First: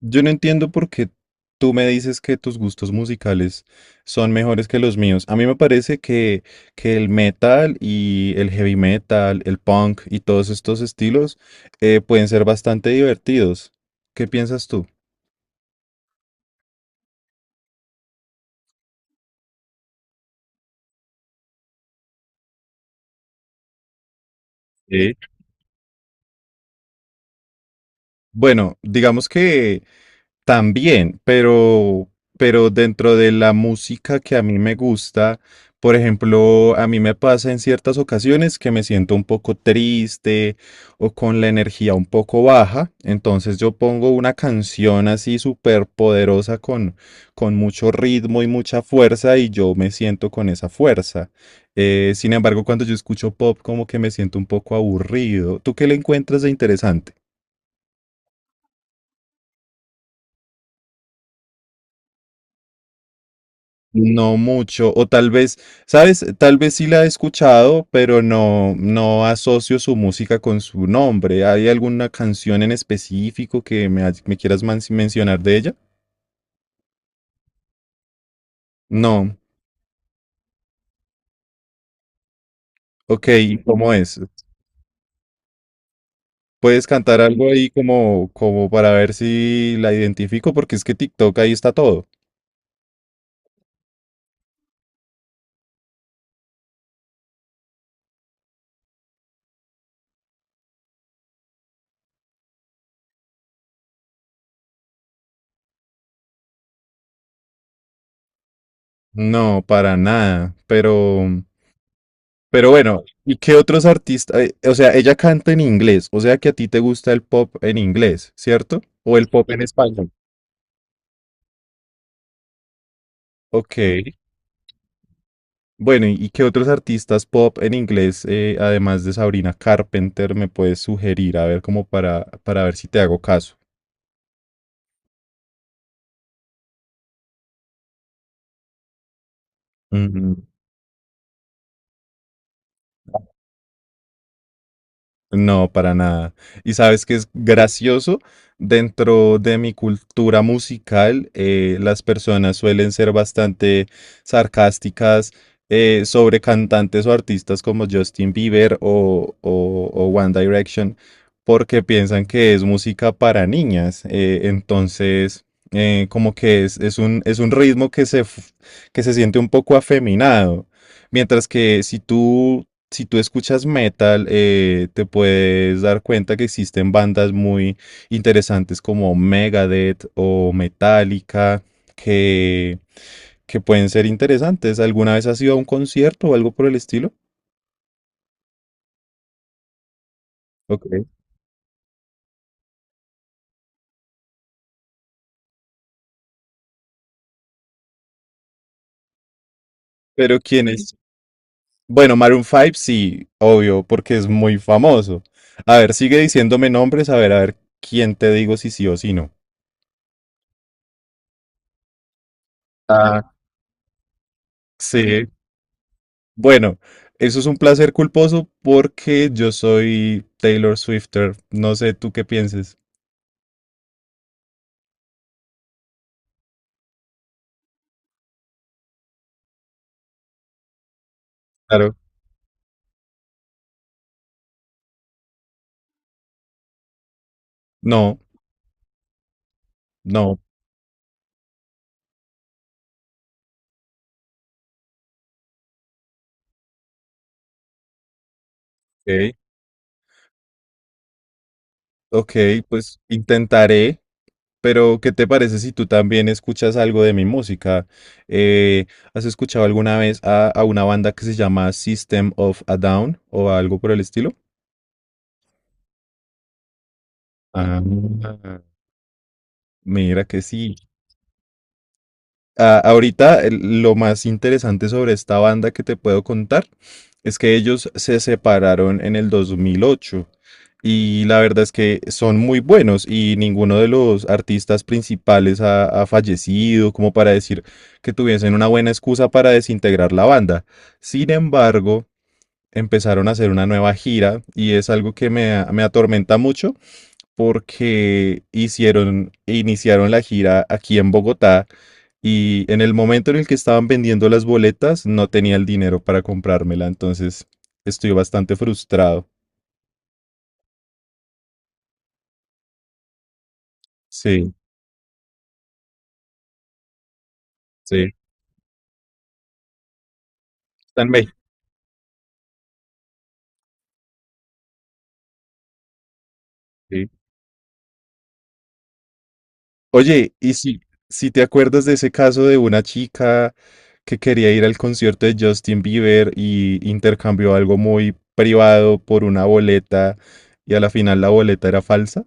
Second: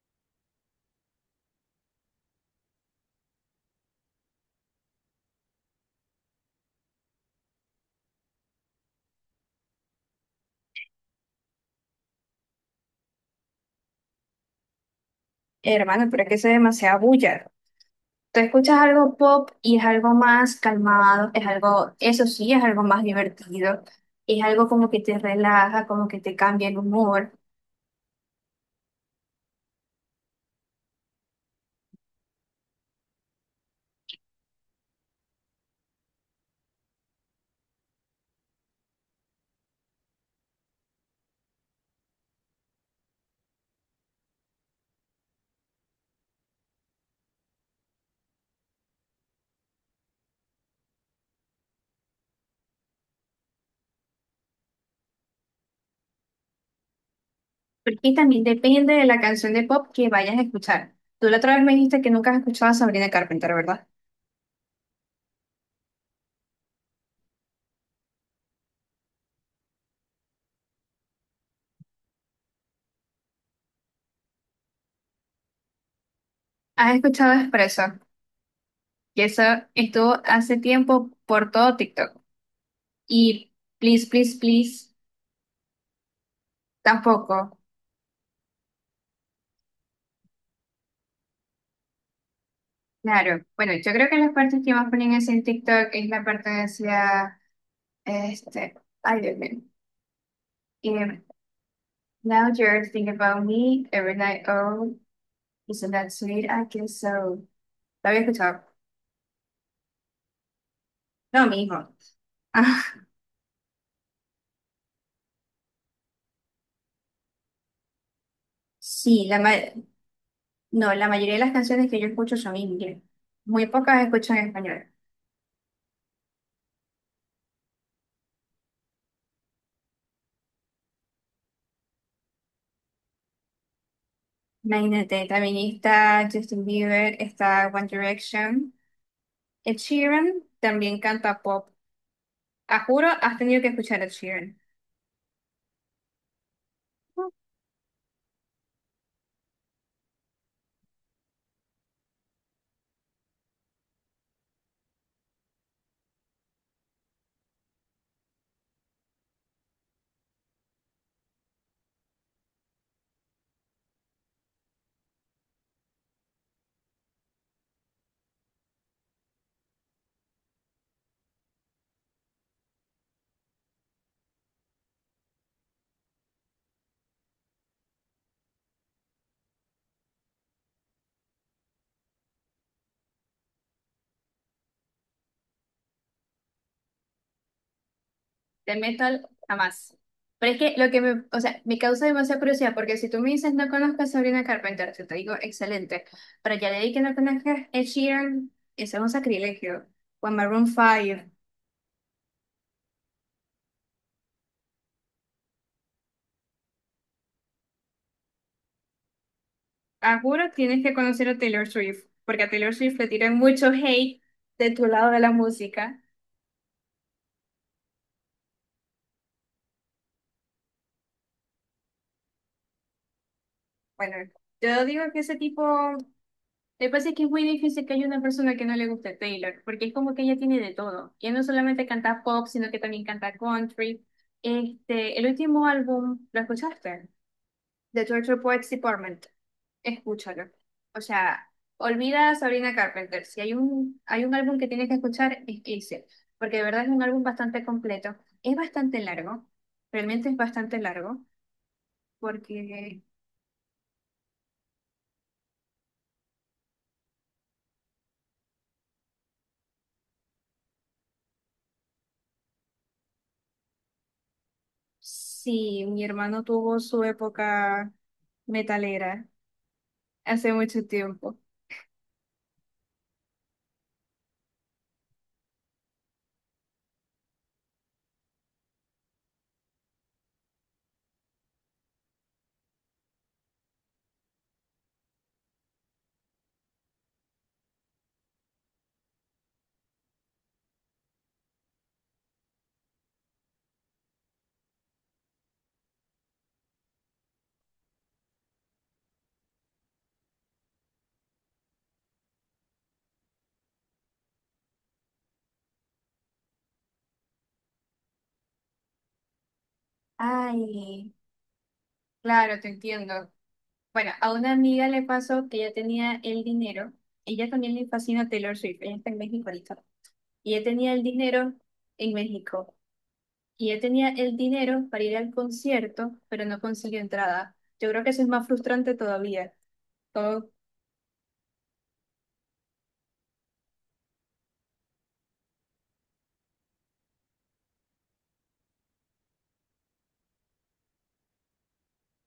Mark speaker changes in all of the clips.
Speaker 1: Yo no entiendo por qué tú me dices que tus gustos musicales son mejores que los míos. A mí me parece que el metal y el heavy metal, el punk y todos estos estilos pueden ser bastante divertidos. ¿Qué piensas tú?
Speaker 2: Hermano, pero es que eso es demasiada bulla. Tú escuchas algo pop y es algo más calmado, es algo, eso sí, es algo más divertido, es algo como que
Speaker 1: Sí.
Speaker 2: te relaja, como que te cambia el humor.
Speaker 1: Bueno, digamos que también, pero dentro de la música que a mí me gusta, por ejemplo, a mí me pasa en ciertas ocasiones que me siento un poco triste o con la energía un poco baja, entonces yo pongo una canción así súper poderosa con mucho ritmo y mucha fuerza y yo me siento con esa fuerza. Sin embargo, cuando yo escucho pop, como que me siento un poco aburrido. ¿Tú qué le encuentras de interesante?
Speaker 2: Porque también depende de la canción de pop que vayas a escuchar. Tú la otra vez me dijiste que nunca has escuchado a Sabrina Carpenter, ¿verdad?
Speaker 1: No mucho, o tal vez, ¿sabes? Tal vez sí la he escuchado, pero no asocio su música con su nombre. ¿Hay alguna canción en específico que me quieras mencionar de ella?
Speaker 2: Has escuchado Espresso, que
Speaker 1: No.
Speaker 2: eso estuvo hace tiempo por todo TikTok.
Speaker 1: Ok,
Speaker 2: Y
Speaker 1: ¿y cómo
Speaker 2: Please,
Speaker 1: es?
Speaker 2: Please, Please,
Speaker 1: ¿Puedes cantar algo
Speaker 2: tampoco.
Speaker 1: ahí como para ver si la identifico? Porque es que TikTok ahí está todo.
Speaker 2: Claro, bueno, yo creo que las partes que más ponen así en TikTok es la parte de hacia Este, ay, Dios mío. Y now you're thinking about me every night. Oh, isn't that sweet? I guess so. ¿La había escuchado?
Speaker 1: No, para nada, pero
Speaker 2: No, mi hijo.
Speaker 1: Pero
Speaker 2: Ah,
Speaker 1: bueno, ¿y qué otros artistas? O sea, ella canta en inglés, o sea que a ti te gusta el pop en inglés, ¿cierto? O
Speaker 2: sí,
Speaker 1: el pop,
Speaker 2: no, la mayoría de las canciones que yo escucho son en inglés. Muy pocas
Speaker 1: ok.
Speaker 2: escucho en español.
Speaker 1: Bueno, ¿y qué otros artistas pop en inglés, además de Sabrina Carpenter, me puedes sugerir? A ver, para ver si te hago caso.
Speaker 2: Imagínate, también está Justin Bieber, está One Direction. Ed Sheeran también canta pop. A juro, has tenido que escuchar a Ed Sheeran.
Speaker 1: No, para nada. Y sabes que es gracioso, dentro de mi cultura musical, las personas suelen ser bastante sarcásticas sobre cantantes o artistas como Justin Bieber o One Direction, porque piensan que es música para niñas. Entonces, como que es es un ritmo que se siente un poco afeminado. Mientras que si tú si tú escuchas metal, te puedes dar cuenta que existen bandas muy interesantes como Megadeth o Metallica, que, que pueden ser interesantes. ¿Alguna vez has ido a un concierto o algo por el estilo?
Speaker 2: Del metal, jamás. Pero es que
Speaker 1: Ok.
Speaker 2: o sea, me causa demasiada curiosidad, porque si tú me dices no conozco a Sabrina Carpenter, yo te digo excelente, pero ya leí que no conozcas Ed Sheeran, eso es un sacrilegio. O a
Speaker 1: Pero
Speaker 2: Maroon
Speaker 1: ¿quién sí. es?
Speaker 2: 5.
Speaker 1: Bueno, Maroon 5 sí, obvio, porque es muy famoso. A ver, sigue diciéndome nombres, a ver quién te digo si sí o si no.
Speaker 2: Ah, juro, tienes que conocer a Taylor Swift, porque a Taylor Swift le
Speaker 1: Ah,
Speaker 2: tiran mucho hate de tu lado de
Speaker 1: sí.
Speaker 2: la música.
Speaker 1: Bueno, eso es un placer culposo porque yo soy Taylor Swifter. No sé tú qué pienses.
Speaker 2: Bueno, yo digo que ese tipo. Me parece que es muy difícil que haya una persona que no le guste Taylor, porque es como que ella tiene de todo. Ella no solamente
Speaker 1: Claro.
Speaker 2: canta pop, sino que también canta country. Este, el último álbum, ¿lo escuchaste? The
Speaker 1: No,
Speaker 2: Torture Poets Department.
Speaker 1: no.
Speaker 2: Escúchalo. O sea, olvida a Sabrina Carpenter. Si hay un álbum que tienes que escuchar, es ese, porque de verdad es un álbum bastante completo. Es bastante
Speaker 1: Ok,
Speaker 2: largo, realmente es bastante largo,
Speaker 1: ok, pues
Speaker 2: porque
Speaker 1: intentaré. Pero, ¿qué te parece si tú también escuchas algo de mi música? Eh, ¿Has escuchado alguna vez a una banda que se llama System of a Down o algo por el estilo?
Speaker 2: sí, mi hermano tuvo su
Speaker 1: Ah,
Speaker 2: época metalera.
Speaker 1: mira que
Speaker 2: Hace
Speaker 1: sí.
Speaker 2: mucho tiempo.
Speaker 1: Ahorita lo más interesante sobre esta banda que te puedo contar es que ellos se separaron en el 2008 y la verdad es que son muy buenos y ninguno de los artistas principales ha fallecido como para decir que tuviesen una buena excusa para desintegrar la banda. Sin embargo, empezaron a hacer una nueva gira y es algo me atormenta mucho porque hicieron, iniciaron la gira aquí en Bogotá y en el momento en el que estaban vendiendo las boletas no tenía el dinero para comprármela, entonces estoy bastante frustrado.
Speaker 2: Ay, claro, te entiendo. Bueno, a una
Speaker 1: Sí,
Speaker 2: amiga le pasó que ella tenía el dinero. Ella también le
Speaker 1: sí,
Speaker 2: fascina Taylor Swift. Ella está en México ahorita. Y ella tenía
Speaker 1: está
Speaker 2: el
Speaker 1: en México.
Speaker 2: dinero en México. Y ella tenía el dinero para ir al concierto, pero no consiguió
Speaker 1: Sí.
Speaker 2: entrada. Yo creo que eso es más frustrante todavía.
Speaker 1: Oye,
Speaker 2: Como,
Speaker 1: si te acuerdas de ese caso de una chica que quería ir al concierto de Justin Bieber y intercambió algo muy privado por una boleta y a la final la boleta era falsa.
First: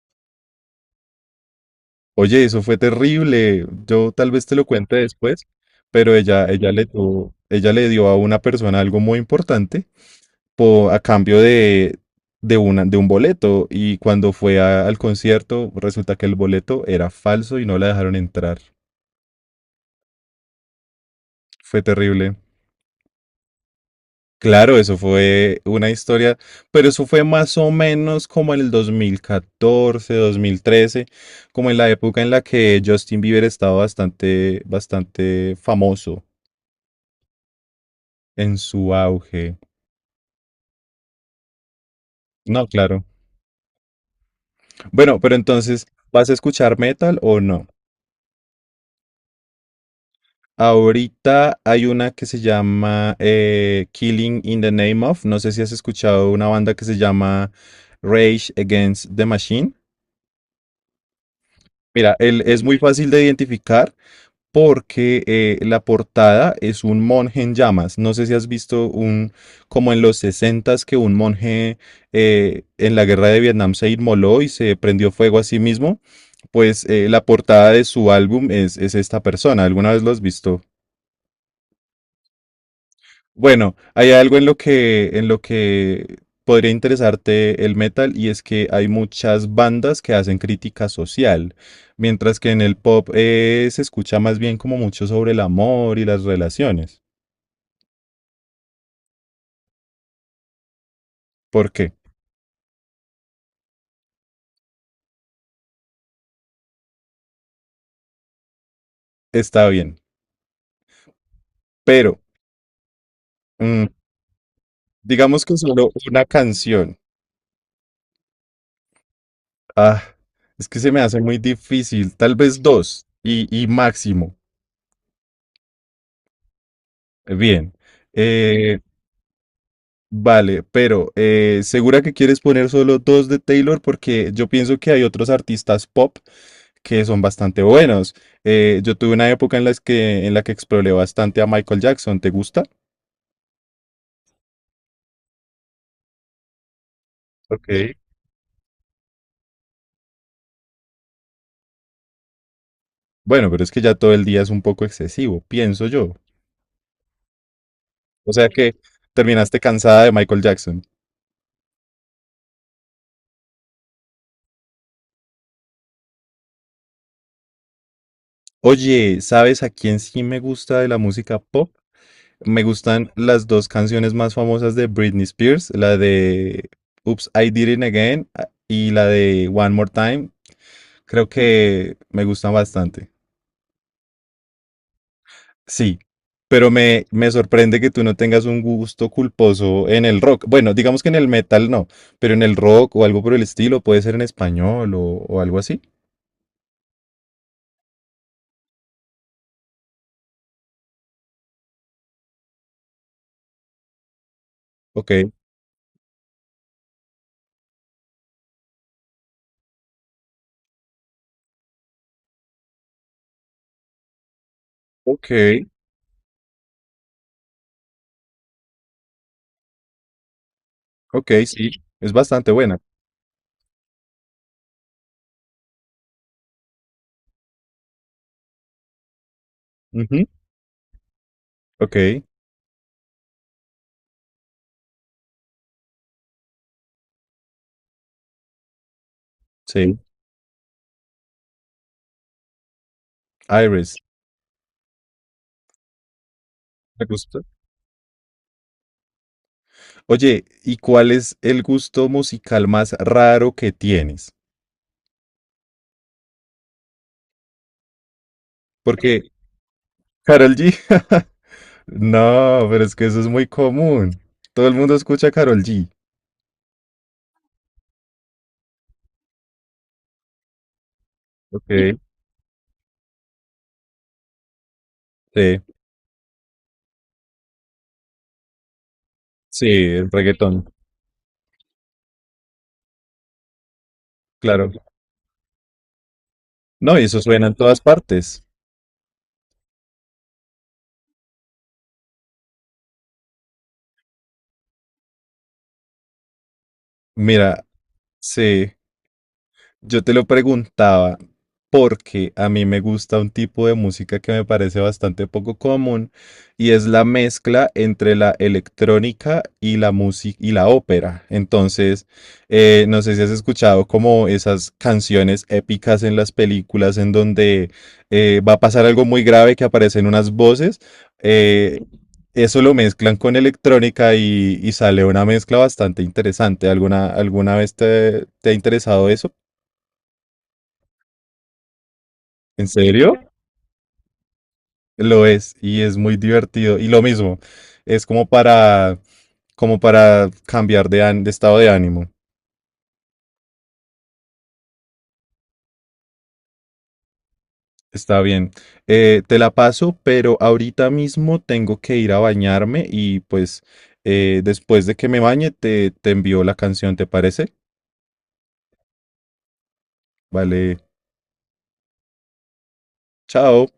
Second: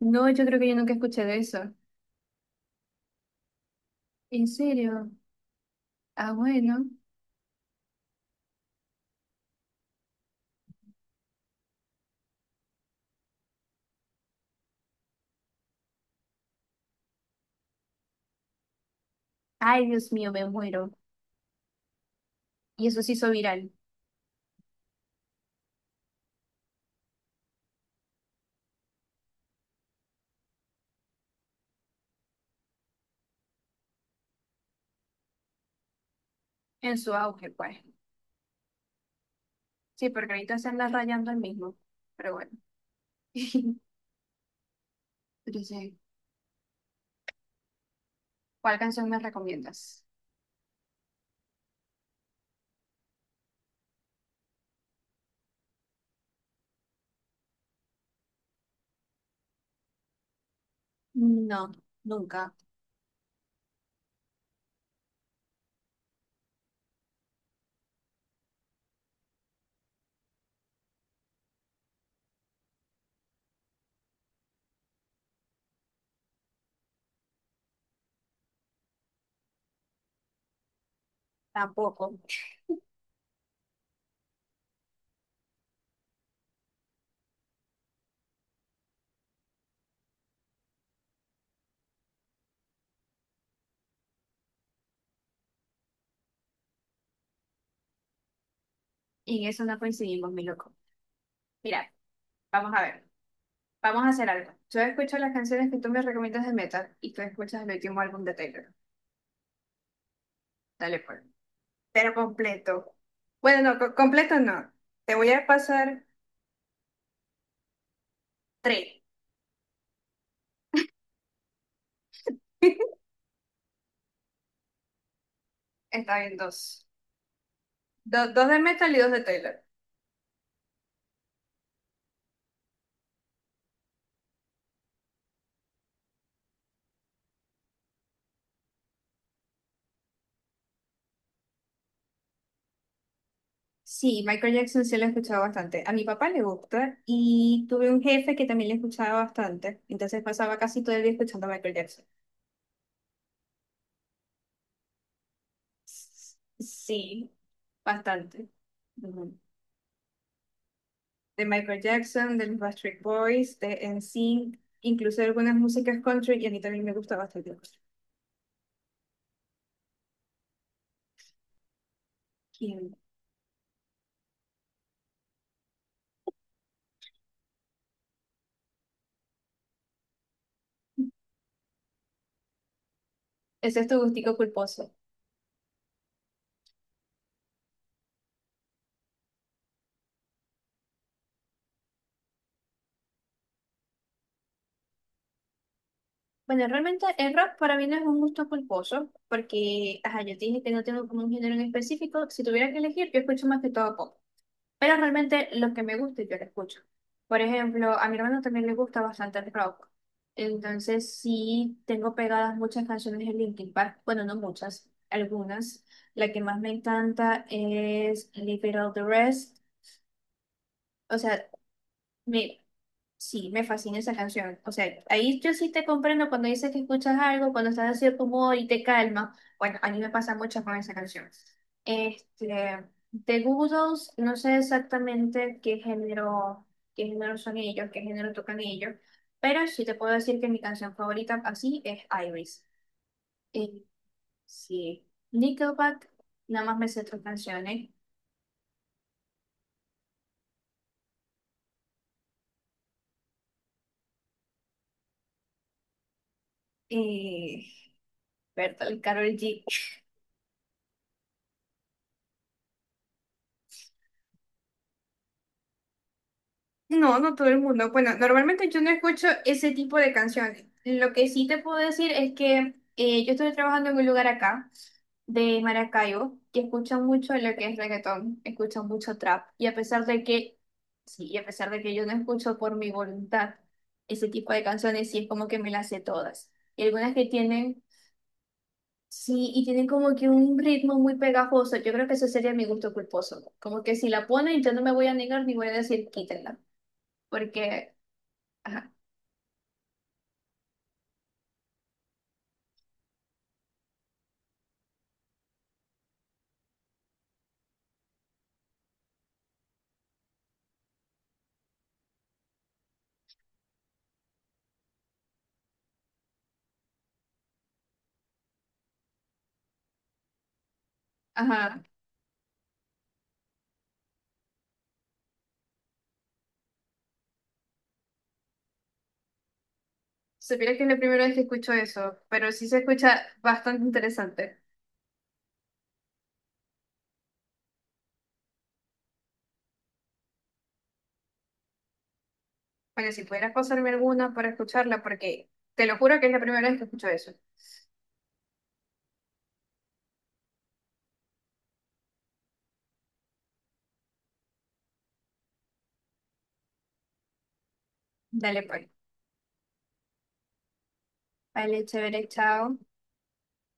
Speaker 2: no, yo creo que yo nunca escuché de eso.
Speaker 1: Oye, eso fue terrible. Yo tal vez
Speaker 2: ¿En
Speaker 1: te lo cuente
Speaker 2: serio?
Speaker 1: después, pero
Speaker 2: Ah,
Speaker 1: ella le
Speaker 2: bueno.
Speaker 1: ella le dio a una persona algo muy importante a cambio de un boleto. Y cuando fue al concierto, resulta que el boleto era falso y no la dejaron entrar.
Speaker 2: Ay, Dios mío, me muero.
Speaker 1: Fue terrible.
Speaker 2: Y eso se hizo viral
Speaker 1: Claro, eso fue una historia, pero eso fue más o menos como en el 2014, 2013, como en la época en la que Justin Bieber estaba bastante, bastante famoso.
Speaker 2: en su auge, pues.
Speaker 1: En su auge.
Speaker 2: Sí, porque ahorita se anda rayando el mismo. Pero bueno.
Speaker 1: No, claro. Bueno, pero
Speaker 2: Pero
Speaker 1: entonces,
Speaker 2: sí.
Speaker 1: ¿vas a escuchar metal o no?
Speaker 2: ¿Cuál canción me recomiendas?
Speaker 1: Ahorita hay una que se llama Killing in the Name of. No sé si has escuchado una banda que se llama Rage Against the Machine.
Speaker 2: No,
Speaker 1: Mira, él
Speaker 2: nunca,
Speaker 1: es muy fácil de identificar porque la portada es un monje en llamas. No sé si has visto como en los 60s, que un monje en la guerra de Vietnam se inmoló y se prendió fuego a sí mismo. Pues la portada de su álbum es esta persona. ¿Alguna vez lo has visto?
Speaker 2: tampoco.
Speaker 1: Bueno, hay algo en lo en lo que podría interesarte el metal y es que hay muchas bandas que hacen crítica social, mientras que en el pop se escucha más bien como mucho sobre el amor y las relaciones.
Speaker 2: Y en eso no coincidimos, mi loco.
Speaker 1: ¿Por
Speaker 2: Mira,
Speaker 1: qué?
Speaker 2: vamos a ver. Vamos a hacer algo. Yo escucho las canciones que tú me recomiendas de metal y tú escuchas el último álbum de Taylor.
Speaker 1: Está bien,
Speaker 2: Dale, pues. Pero
Speaker 1: pero
Speaker 2: completo. Bueno, no,
Speaker 1: mm,
Speaker 2: completo no. Te voy
Speaker 1: digamos
Speaker 2: a
Speaker 1: que solo
Speaker 2: pasar
Speaker 1: una canción.
Speaker 2: tres.
Speaker 1: Ah, es que se me hace muy difícil, tal vez y máximo.
Speaker 2: Está bien, dos.
Speaker 1: Bien.
Speaker 2: Dos de
Speaker 1: eh,
Speaker 2: metal y dos de Taylor.
Speaker 1: Vale, pero ¿segura que quieres poner solo dos de Taylor? Porque yo pienso que hay otros artistas pop que son bastante buenos. Yo tuve una época en la que exploré bastante a Michael Jackson. ¿Te gusta?
Speaker 2: Sí, Michael Jackson sí lo he escuchado bastante. A mi papá le gusta y
Speaker 1: Ok.
Speaker 2: tuve un jefe que también le escuchaba bastante. Entonces pasaba casi todo el día escuchando a Michael Jackson.
Speaker 1: Bueno, pero es que ya todo el día es un poco excesivo, pienso yo.
Speaker 2: Sí,
Speaker 1: O sea
Speaker 2: bastante.
Speaker 1: que
Speaker 2: Ujú.
Speaker 1: terminaste cansada de Michael Jackson.
Speaker 2: De Michael Jackson, de los Backstreet Boys, de NSYNC, incluso de algunas músicas country y a mí también me gusta bastante el country.
Speaker 1: Oye, ¿sabes a quién sí me gusta de la música pop? Me
Speaker 2: ¿Quién?
Speaker 1: gustan las dos canciones más famosas de Britney Spears, la de Oops, I Did It Again y la de One More Time. Creo que me gustan bastante.
Speaker 2: Ese es tu gustico culposo.
Speaker 1: Sí, pero me sorprende que tú no tengas un gusto culposo en el rock. Bueno, digamos que en el metal no, pero en el rock o algo por el estilo, puede ser en español o algo así.
Speaker 2: Bueno, realmente el rock para mí no es un gusto culposo porque, ajá, yo te dije que no tengo como un género en específico. Si tuviera que elegir, yo escucho más que todo pop. Pero
Speaker 1: Ok,
Speaker 2: realmente lo que me gusta yo lo escucho. Por ejemplo, a mi hermano también le gusta bastante el rock. Entonces sí tengo pegadas muchas canciones de Linkin Park. Bueno, no muchas,
Speaker 1: ok,
Speaker 2: algunas. La que más me encanta es Leave It All the Rest. O
Speaker 1: ok,
Speaker 2: sea,
Speaker 1: sí, es bastante
Speaker 2: me,
Speaker 1: buena.
Speaker 2: Sí, me fascina esa canción. O sea, ahí yo sí te comprendo cuando dices que escuchas algo, cuando estás así de cierto humor y te calma. Bueno, a mí me
Speaker 1: Ujú,
Speaker 2: pasa mucho con esa canción.
Speaker 1: ok,
Speaker 2: Este, de Goo Goo Dolls, no sé exactamente qué género son ellos, qué género tocan ellos, pero sí te
Speaker 1: sí,
Speaker 2: puedo decir que mi canción favorita así es Iris. Eh,
Speaker 1: Iris,
Speaker 2: sí, Nickelback, nada más me sé
Speaker 1: me
Speaker 2: tres
Speaker 1: gusta.
Speaker 2: canciones.
Speaker 1: Oye, ¿y cuál es el gusto musical más raro que tienes?
Speaker 2: Eh, Bertolt,
Speaker 1: Porque
Speaker 2: Karol G.
Speaker 1: Karol G, no, pero es que eso es muy común. Todo el mundo escucha Karol G.
Speaker 2: No, no todo el mundo. Bueno, normalmente yo no escucho ese tipo de canciones. Lo que sí te
Speaker 1: Ok,
Speaker 2: puedo decir es que yo estoy trabajando en un lugar acá, de
Speaker 1: sí,
Speaker 2: Maracaibo, que escuchan mucho lo que es reggaetón, escuchan mucho trap. Y
Speaker 1: sí,
Speaker 2: a pesar
Speaker 1: el
Speaker 2: de que,
Speaker 1: reggaetón,
Speaker 2: sí, y a pesar de que yo no escucho por mi voluntad ese tipo de
Speaker 1: claro.
Speaker 2: canciones, sí es como que me las sé todas. Y
Speaker 1: No, y
Speaker 2: algunas
Speaker 1: eso
Speaker 2: que
Speaker 1: suena en todas
Speaker 2: tienen,
Speaker 1: partes.
Speaker 2: sí, y tienen como que un ritmo muy pegajoso. Yo creo que eso sería mi gusto culposo. Como que si la ponen, yo no me voy a negar ni voy a decir quítenla
Speaker 1: Mira,
Speaker 2: porque
Speaker 1: sí.
Speaker 2: ajá.
Speaker 1: Yo te lo preguntaba porque a mí me gusta un tipo de música que me parece bastante poco común y es la mezcla entre la electrónica y la música y la ópera. Entonces, no sé si has escuchado como esas canciones épicas en las películas en donde va a pasar algo muy grave que aparecen unas voces. eh,
Speaker 2: Ajá.
Speaker 1: Eso lo mezclan con electrónica y sale una mezcla bastante interesante. ¿Alguna vez te te ha interesado eso?
Speaker 2: Supiera que es la primera vez que escucho eso, pero sí
Speaker 1: ¿En
Speaker 2: se
Speaker 1: serio?
Speaker 2: escucha bastante interesante.
Speaker 1: Lo es y es muy divertido. Y lo mismo, es como para, como para cambiar de estado de ánimo.
Speaker 2: Oye, si pudieras pasarme alguna para escucharla, porque te lo juro que es la primera vez que escucho eso.
Speaker 1: Está bien. Te la paso, pero ahorita mismo tengo que ir a bañarme y pues después de que me bañe te envío la canción, ¿te parece?
Speaker 2: Dale, pues.
Speaker 1: Vale,
Speaker 2: Vale, chévere, chao.
Speaker 1: chao.